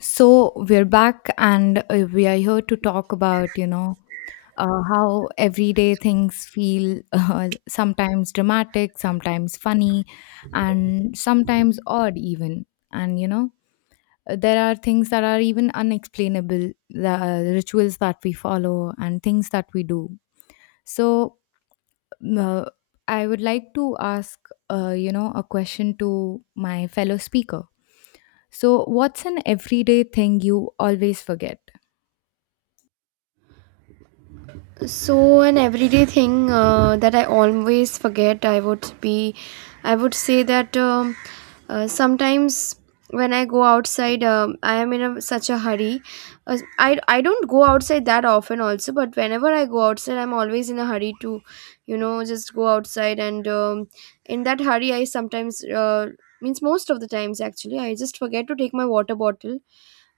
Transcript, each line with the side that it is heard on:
left: So we're back and we are here to talk about, you know, how everyday things feel sometimes dramatic, sometimes funny, and sometimes odd, even. And, you know, there are things that are even unexplainable, the rituals that we follow, and things that we do. So uh, I would like to ask, you know, a question to my fellow speaker. So, what's an everyday thing you always forget?
right: So an everyday thing that I always forget, I would say that sometimes when I go outside, I am in a, such a hurry. I don't go outside that often also, but whenever I go outside, I'm always in a hurry to, just go outside. And in that hurry, I sometimes means most of the times actually, I just forget to take my water bottle.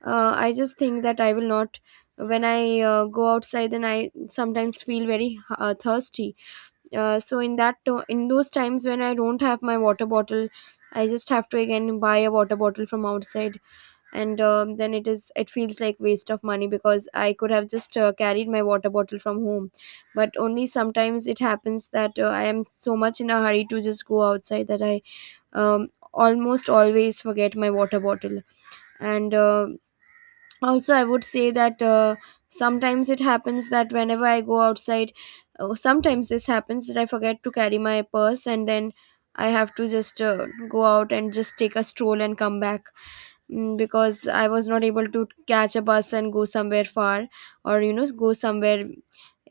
right: I just think that I will not, when I go outside, then I sometimes feel very thirsty. So in that in those times when I don't have my water bottle, I just have to again buy a water bottle from outside. And then it feels like waste of money, because I could have just carried my water bottle from home. But only sometimes it happens that I am so much in a hurry to just go outside that I um, almost always forget my water bottle. And also, I would say that sometimes it happens that whenever I go outside, oh, sometimes this happens that I forget to carry my purse, and then I have to just go out and just take a stroll and come back, because I was not able to catch a bus and go somewhere far, or go somewhere.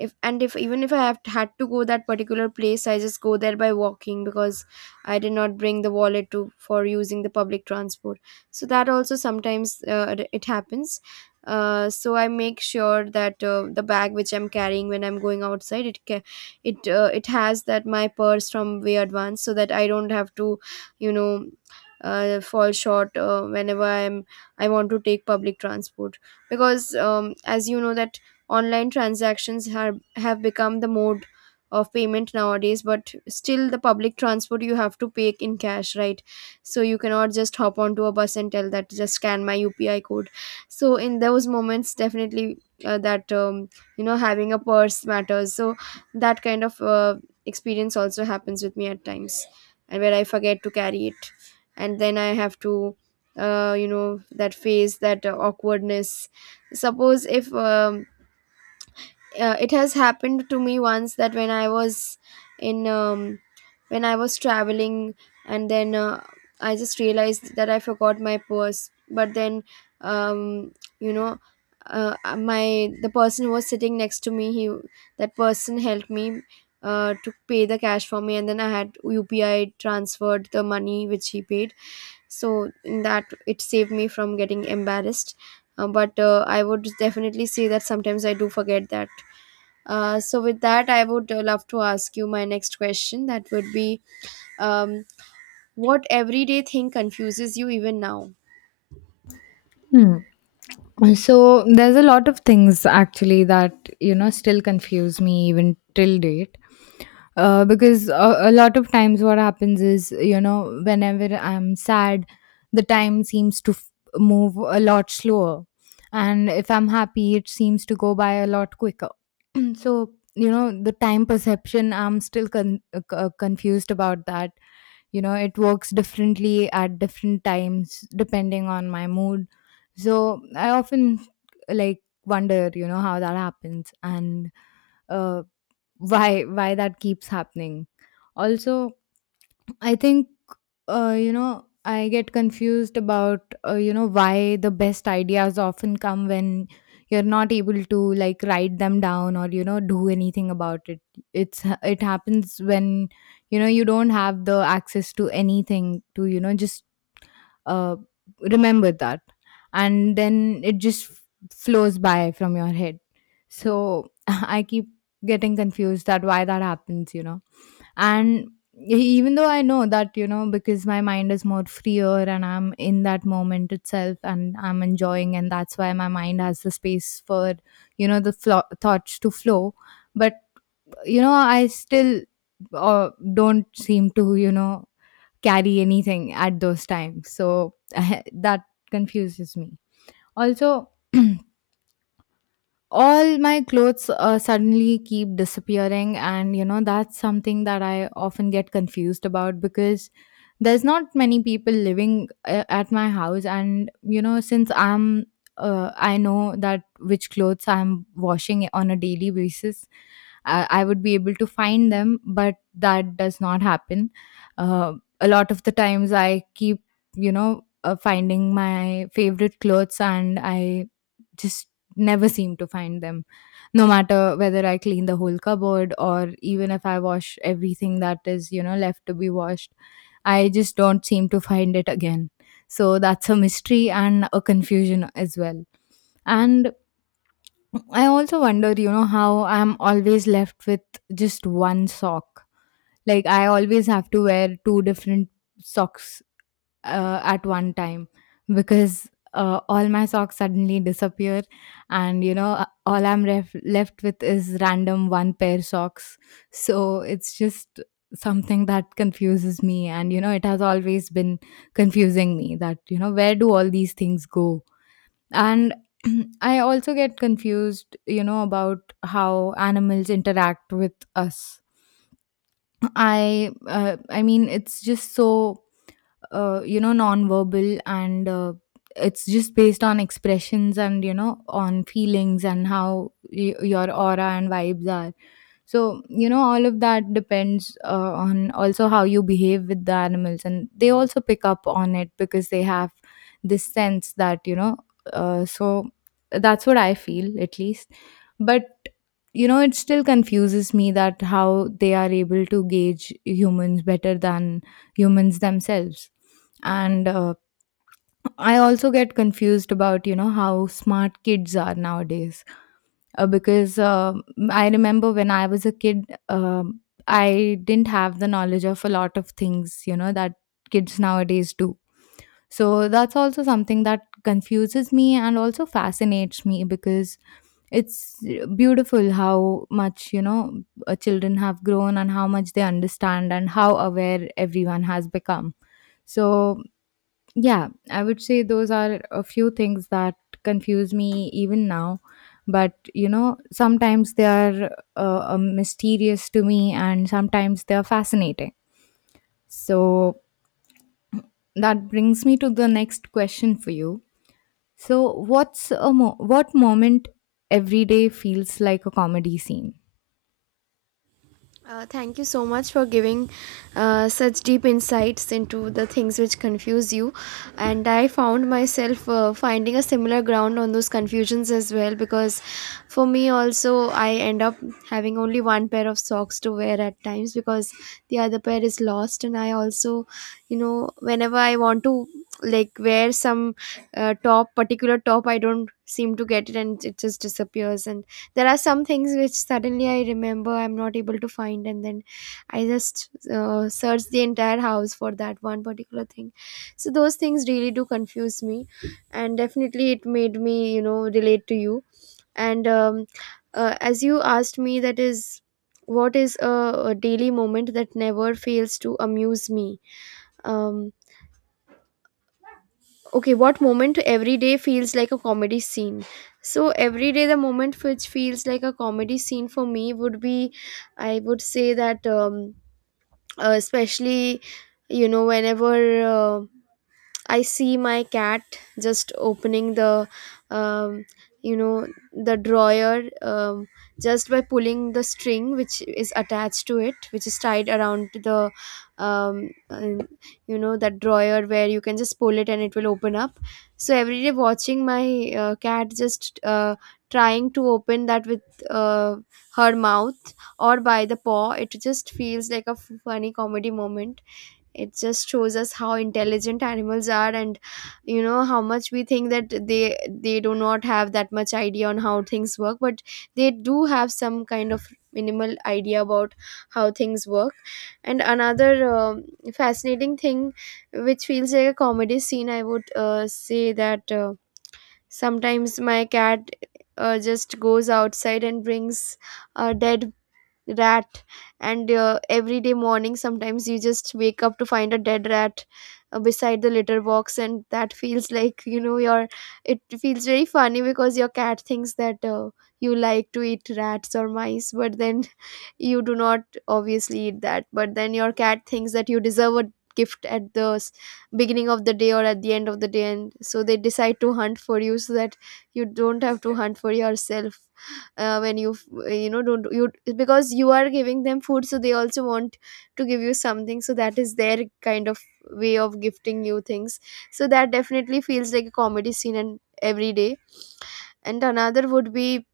right: If and if even if I have had to go that particular place, I just go there by walking, because I did not bring the wallet to for using the public transport. So that also sometimes it happens. So I make sure that the bag which I'm carrying when I'm going outside, it ca- it it has that my purse from way advance, so that I don't have to you know fall short whenever I want to take public transport. Because as you know that online transactions have become the mode of payment nowadays, but still the public transport you have to pay in cash, right? So you cannot just hop onto a bus and tell that just scan my UPI code. So in those moments, definitely, that having a purse matters. So that kind of experience also happens with me at times, and where I forget to carry it, and then I have to, you know, that phase, that awkwardness. Suppose if, it has happened to me once that when I was in when I was traveling, and then I just realized that I forgot my purse. But then, um, you know, my the person who was sitting next to me, he that person helped me to pay the cash for me, and then I had UPI transferred the money which he paid. So in that, it saved me from getting embarrassed. But I would definitely say that sometimes I do forget that. So with that, I would love to ask you my next question, that would be, um, what everyday thing confuses you even now?
left: Hmm. So there's a lot of things actually that, you know, still confuse me even till date. Because a lot of times what happens is, you know, whenever I'm sad, the time seems to move a lot slower, and if I'm happy, it seems to go by a lot quicker. So you know, the time perception. I'm still confused about that. You know, it works differently at different times depending on my mood, so I often like wonder, you know, how that happens. And uh, why that keeps happening. Also I think, you know, I get confused about, you know, why the best ideas often come when you're not able to like write them down or, you know, do anything about it. It happens when, you know, you don't have the access to anything to, you know, just uh, remember that. And then it just flows by from your head. So I keep getting confused that why that happens, you know. And even though I know that, you know, because my mind is more freer and I'm in that moment itself and I'm enjoying and that's why my mind has the space for, you know, the thoughts to flow. But you know, I still don't seem to, you know, carry anything at those times, so that confuses me. Also all my clothes suddenly keep disappearing and you know, that's something that I often get confused about because there's not many people living at my house and you know, since I'm I know that which clothes I'm washing on a daily basis, I would be able to find them, but that does not happen. uh, a lot of the times I keep, you know, finding my favorite clothes and I just never seem to find them, no matter whether I clean the whole cupboard or even if I wash everything that is, you know, left to be washed. I just don't seem to find it again, so that's a mystery and a confusion as well. And I also wonder, you know, how I'm always left with just one sock. Like I always have to wear two different socks at one time because all my socks suddenly disappear. And you know, all I'm left with is random one pair socks. So it's just something that confuses me, and you know, it has always been confusing me that, you know, where do all these things go. And I also get confused, you know, about how animals interact with us. I mean it's just so you know, non-verbal and it's just based on expressions and, you know, on feelings and how your aura and vibes are. So you know, all of that depends on also how you behave with the animals, and they also pick up on it because they have this sense that, you know, so that's what I feel at least. But you know, it still confuses me that how they are able to gauge humans better than humans themselves. And I also get confused about, you know, how smart kids are nowadays. Because I remember when I was a kid, I didn't have the knowledge of a lot of things, you know, that kids nowadays do. So that's also something that confuses me and also fascinates me because it's beautiful how much, you know, children have grown and how much they understand and how aware everyone has become. So yeah, I would say those are a few things that confuse me even now. But, you know, sometimes they are mysterious to me and sometimes they are fascinating. So that brings me to the next question for you. So, what's what moment every day feels like a comedy scene?
right: Thank you so much for giving such deep insights into the things which confuse you. And I found myself finding a similar ground on those confusions as well, because for me also, I end up having only one pair of socks to wear at times, because the other pair is lost. And I also, you know, whenever I want to like wear some top, particular top, I don't seem to get it and it just disappears. And there are some things which suddenly I remember I'm not able to find, and then I just search the entire house for that one particular thing. So those things really do confuse me, and definitely it made me, relate to you. And as you asked me, that is, what is a daily moment that never fails to amuse me? um okay, what moment every day feels like a comedy scene? So every day the moment which feels like a comedy scene for me would be, I would say that, especially, whenever uh, I see my cat just opening um, you know, the drawer, just by pulling the string which is attached to it, which is tied around um, uh, that drawer, where you can just pull it and it will open up. So every day watching my cat just trying to open that with uh, her mouth or by the paw, it just feels like a funny comedy moment. It just shows us how intelligent animals are, and you know how much we think that they do not have that much idea on how things work, but they do have some kind of minimal idea about how things work. And another fascinating thing which feels like a comedy scene, I would say that sometimes my cat just goes outside and brings a dead rat. And every day morning, sometimes you just wake up to find a dead rat beside the litter box, and that feels like, you know, your it feels very funny, because your cat thinks that you like to eat rats or mice, but then you do not obviously eat that. But then your cat thinks that you deserve a gift at the beginning of the day or at the end of the day, and so they decide to hunt for you so that you don't have to hunt for yourself when you you know, don't you, because you are giving them food, so they also want to give you something. So that is their kind of way of gifting you things. So that definitely feels like a comedy scene, and every day. And another would be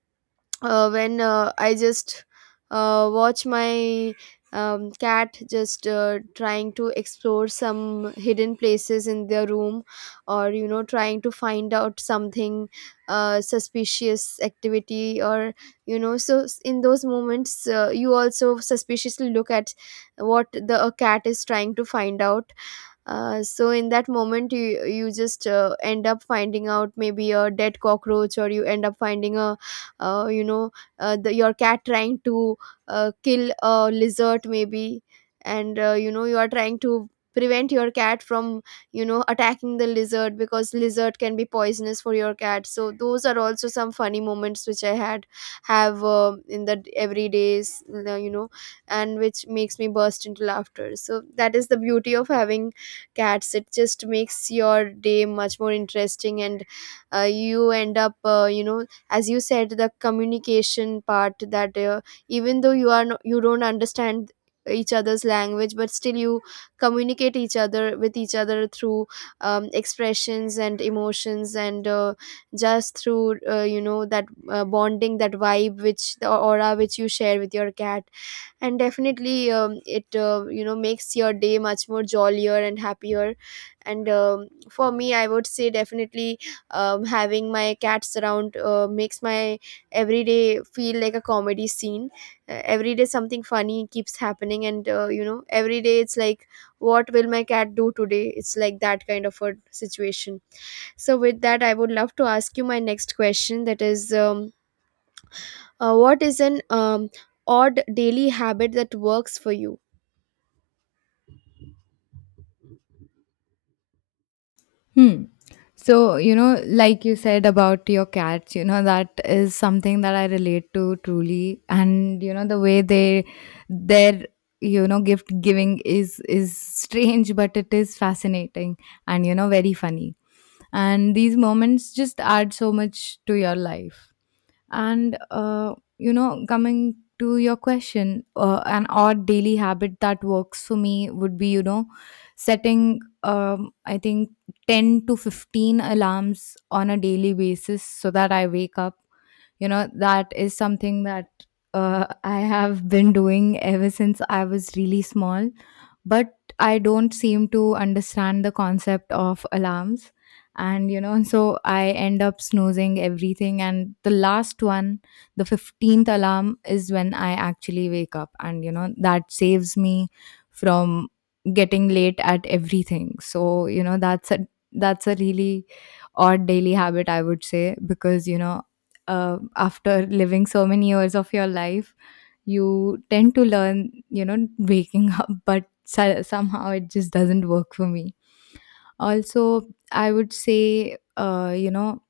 right: when I just watch my cat just trying to explore some hidden places in their room, or you know, trying to find out something suspicious activity. Or you know, so in those moments, you also suspiciously look at what the a cat is trying to find out. So in that moment, you just end up finding out maybe a dead cockroach, or you end up finding a you know the, your cat trying to kill a lizard maybe. And you know, you are trying to prevent your cat from attacking the lizard, because lizard can be poisonous for your cat. So those are also some funny moments which I had have in the everydays, you know, and which makes me burst into laughter. So that is the beauty of having cats. It just makes your day much more interesting. And you end up, as you said, the communication part, that even though you are you don't understand each other's language, but still you communicate each other with each other through expressions and emotions, and just through, you know, that bonding, that vibe, which the aura which you share with your cat. And definitely, it makes your day much more jollier and happier. And for me, I would say definitely having my cats around makes my everyday feel like a comedy scene. Every day something funny keeps happening, and every day it's like, what will my cat do today? It's like that kind of a situation. So with that, I would love to ask you my next question, that is, what is an odd daily habit that works for you?
left: Hmm. So, you know, like you said about your cats, you know, that is something that I relate to truly. And, you know, the way they, their, you know, gift giving is strange, but it is fascinating and, you know, very funny. And these moments just add so much to your life. And, you know, coming to your question, an odd daily habit that works for me would be, you know, setting, I think, 10 to 15 alarms on a daily basis so that I wake up. You know, that is something that I have been doing ever since I was really small, but I don't seem to understand the concept of alarms. And, you know, so I end up snoozing everything. And the last one, the 15th alarm, is when I actually wake up. And, you know, that saves me from getting late at everything. So, you know, that's a really odd daily habit, I would say, because you know, after living so many years of your life, you tend to learn, you know, waking up, but somehow it just doesn't work for me. Also, I would say, you know,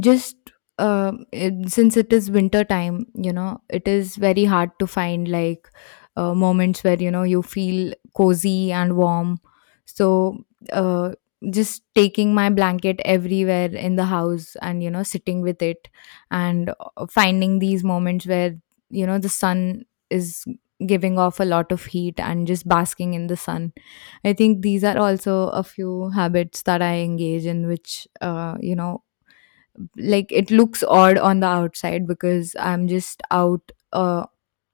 left: just since it is winter time, you know, it is very hard to find like moments where you know, you feel cozy and warm. So uh, just taking my blanket everywhere in the house and, you know, sitting with it and finding these moments where, you know, the sun is giving off a lot of heat and just basking in the sun. I think these are also a few habits that I engage in which, you know, like it looks odd on the outside because i'm just out uh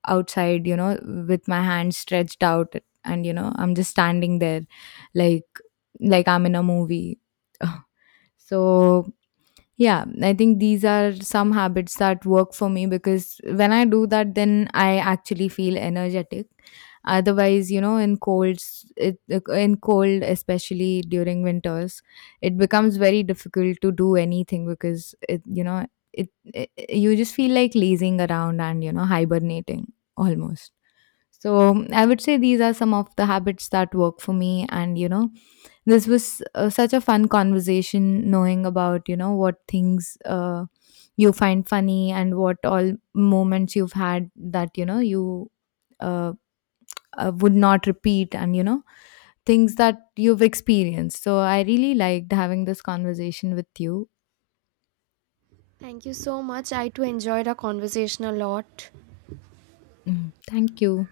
left: outside you know, with my hands stretched out, and you know, I'm just standing there, like like I'm in a movie. So yeah, I think these are some habits that work for me because when I do that, then I actually feel energetic. Otherwise, you know, in cold, especially during winters, it becomes very difficult to do anything because it you just feel like lazing around and you know, hibernating almost. So I would say these are some of the habits that work for me. And, you know, this was such a fun conversation knowing about, you know, what things you find funny and what all moments you've had that, you know, you uh, would not repeat and, you know, things that you've experienced. So I really liked having this conversation with you.
right: Thank you so much. I too enjoyed our conversation a lot.
left: Mm, thank you.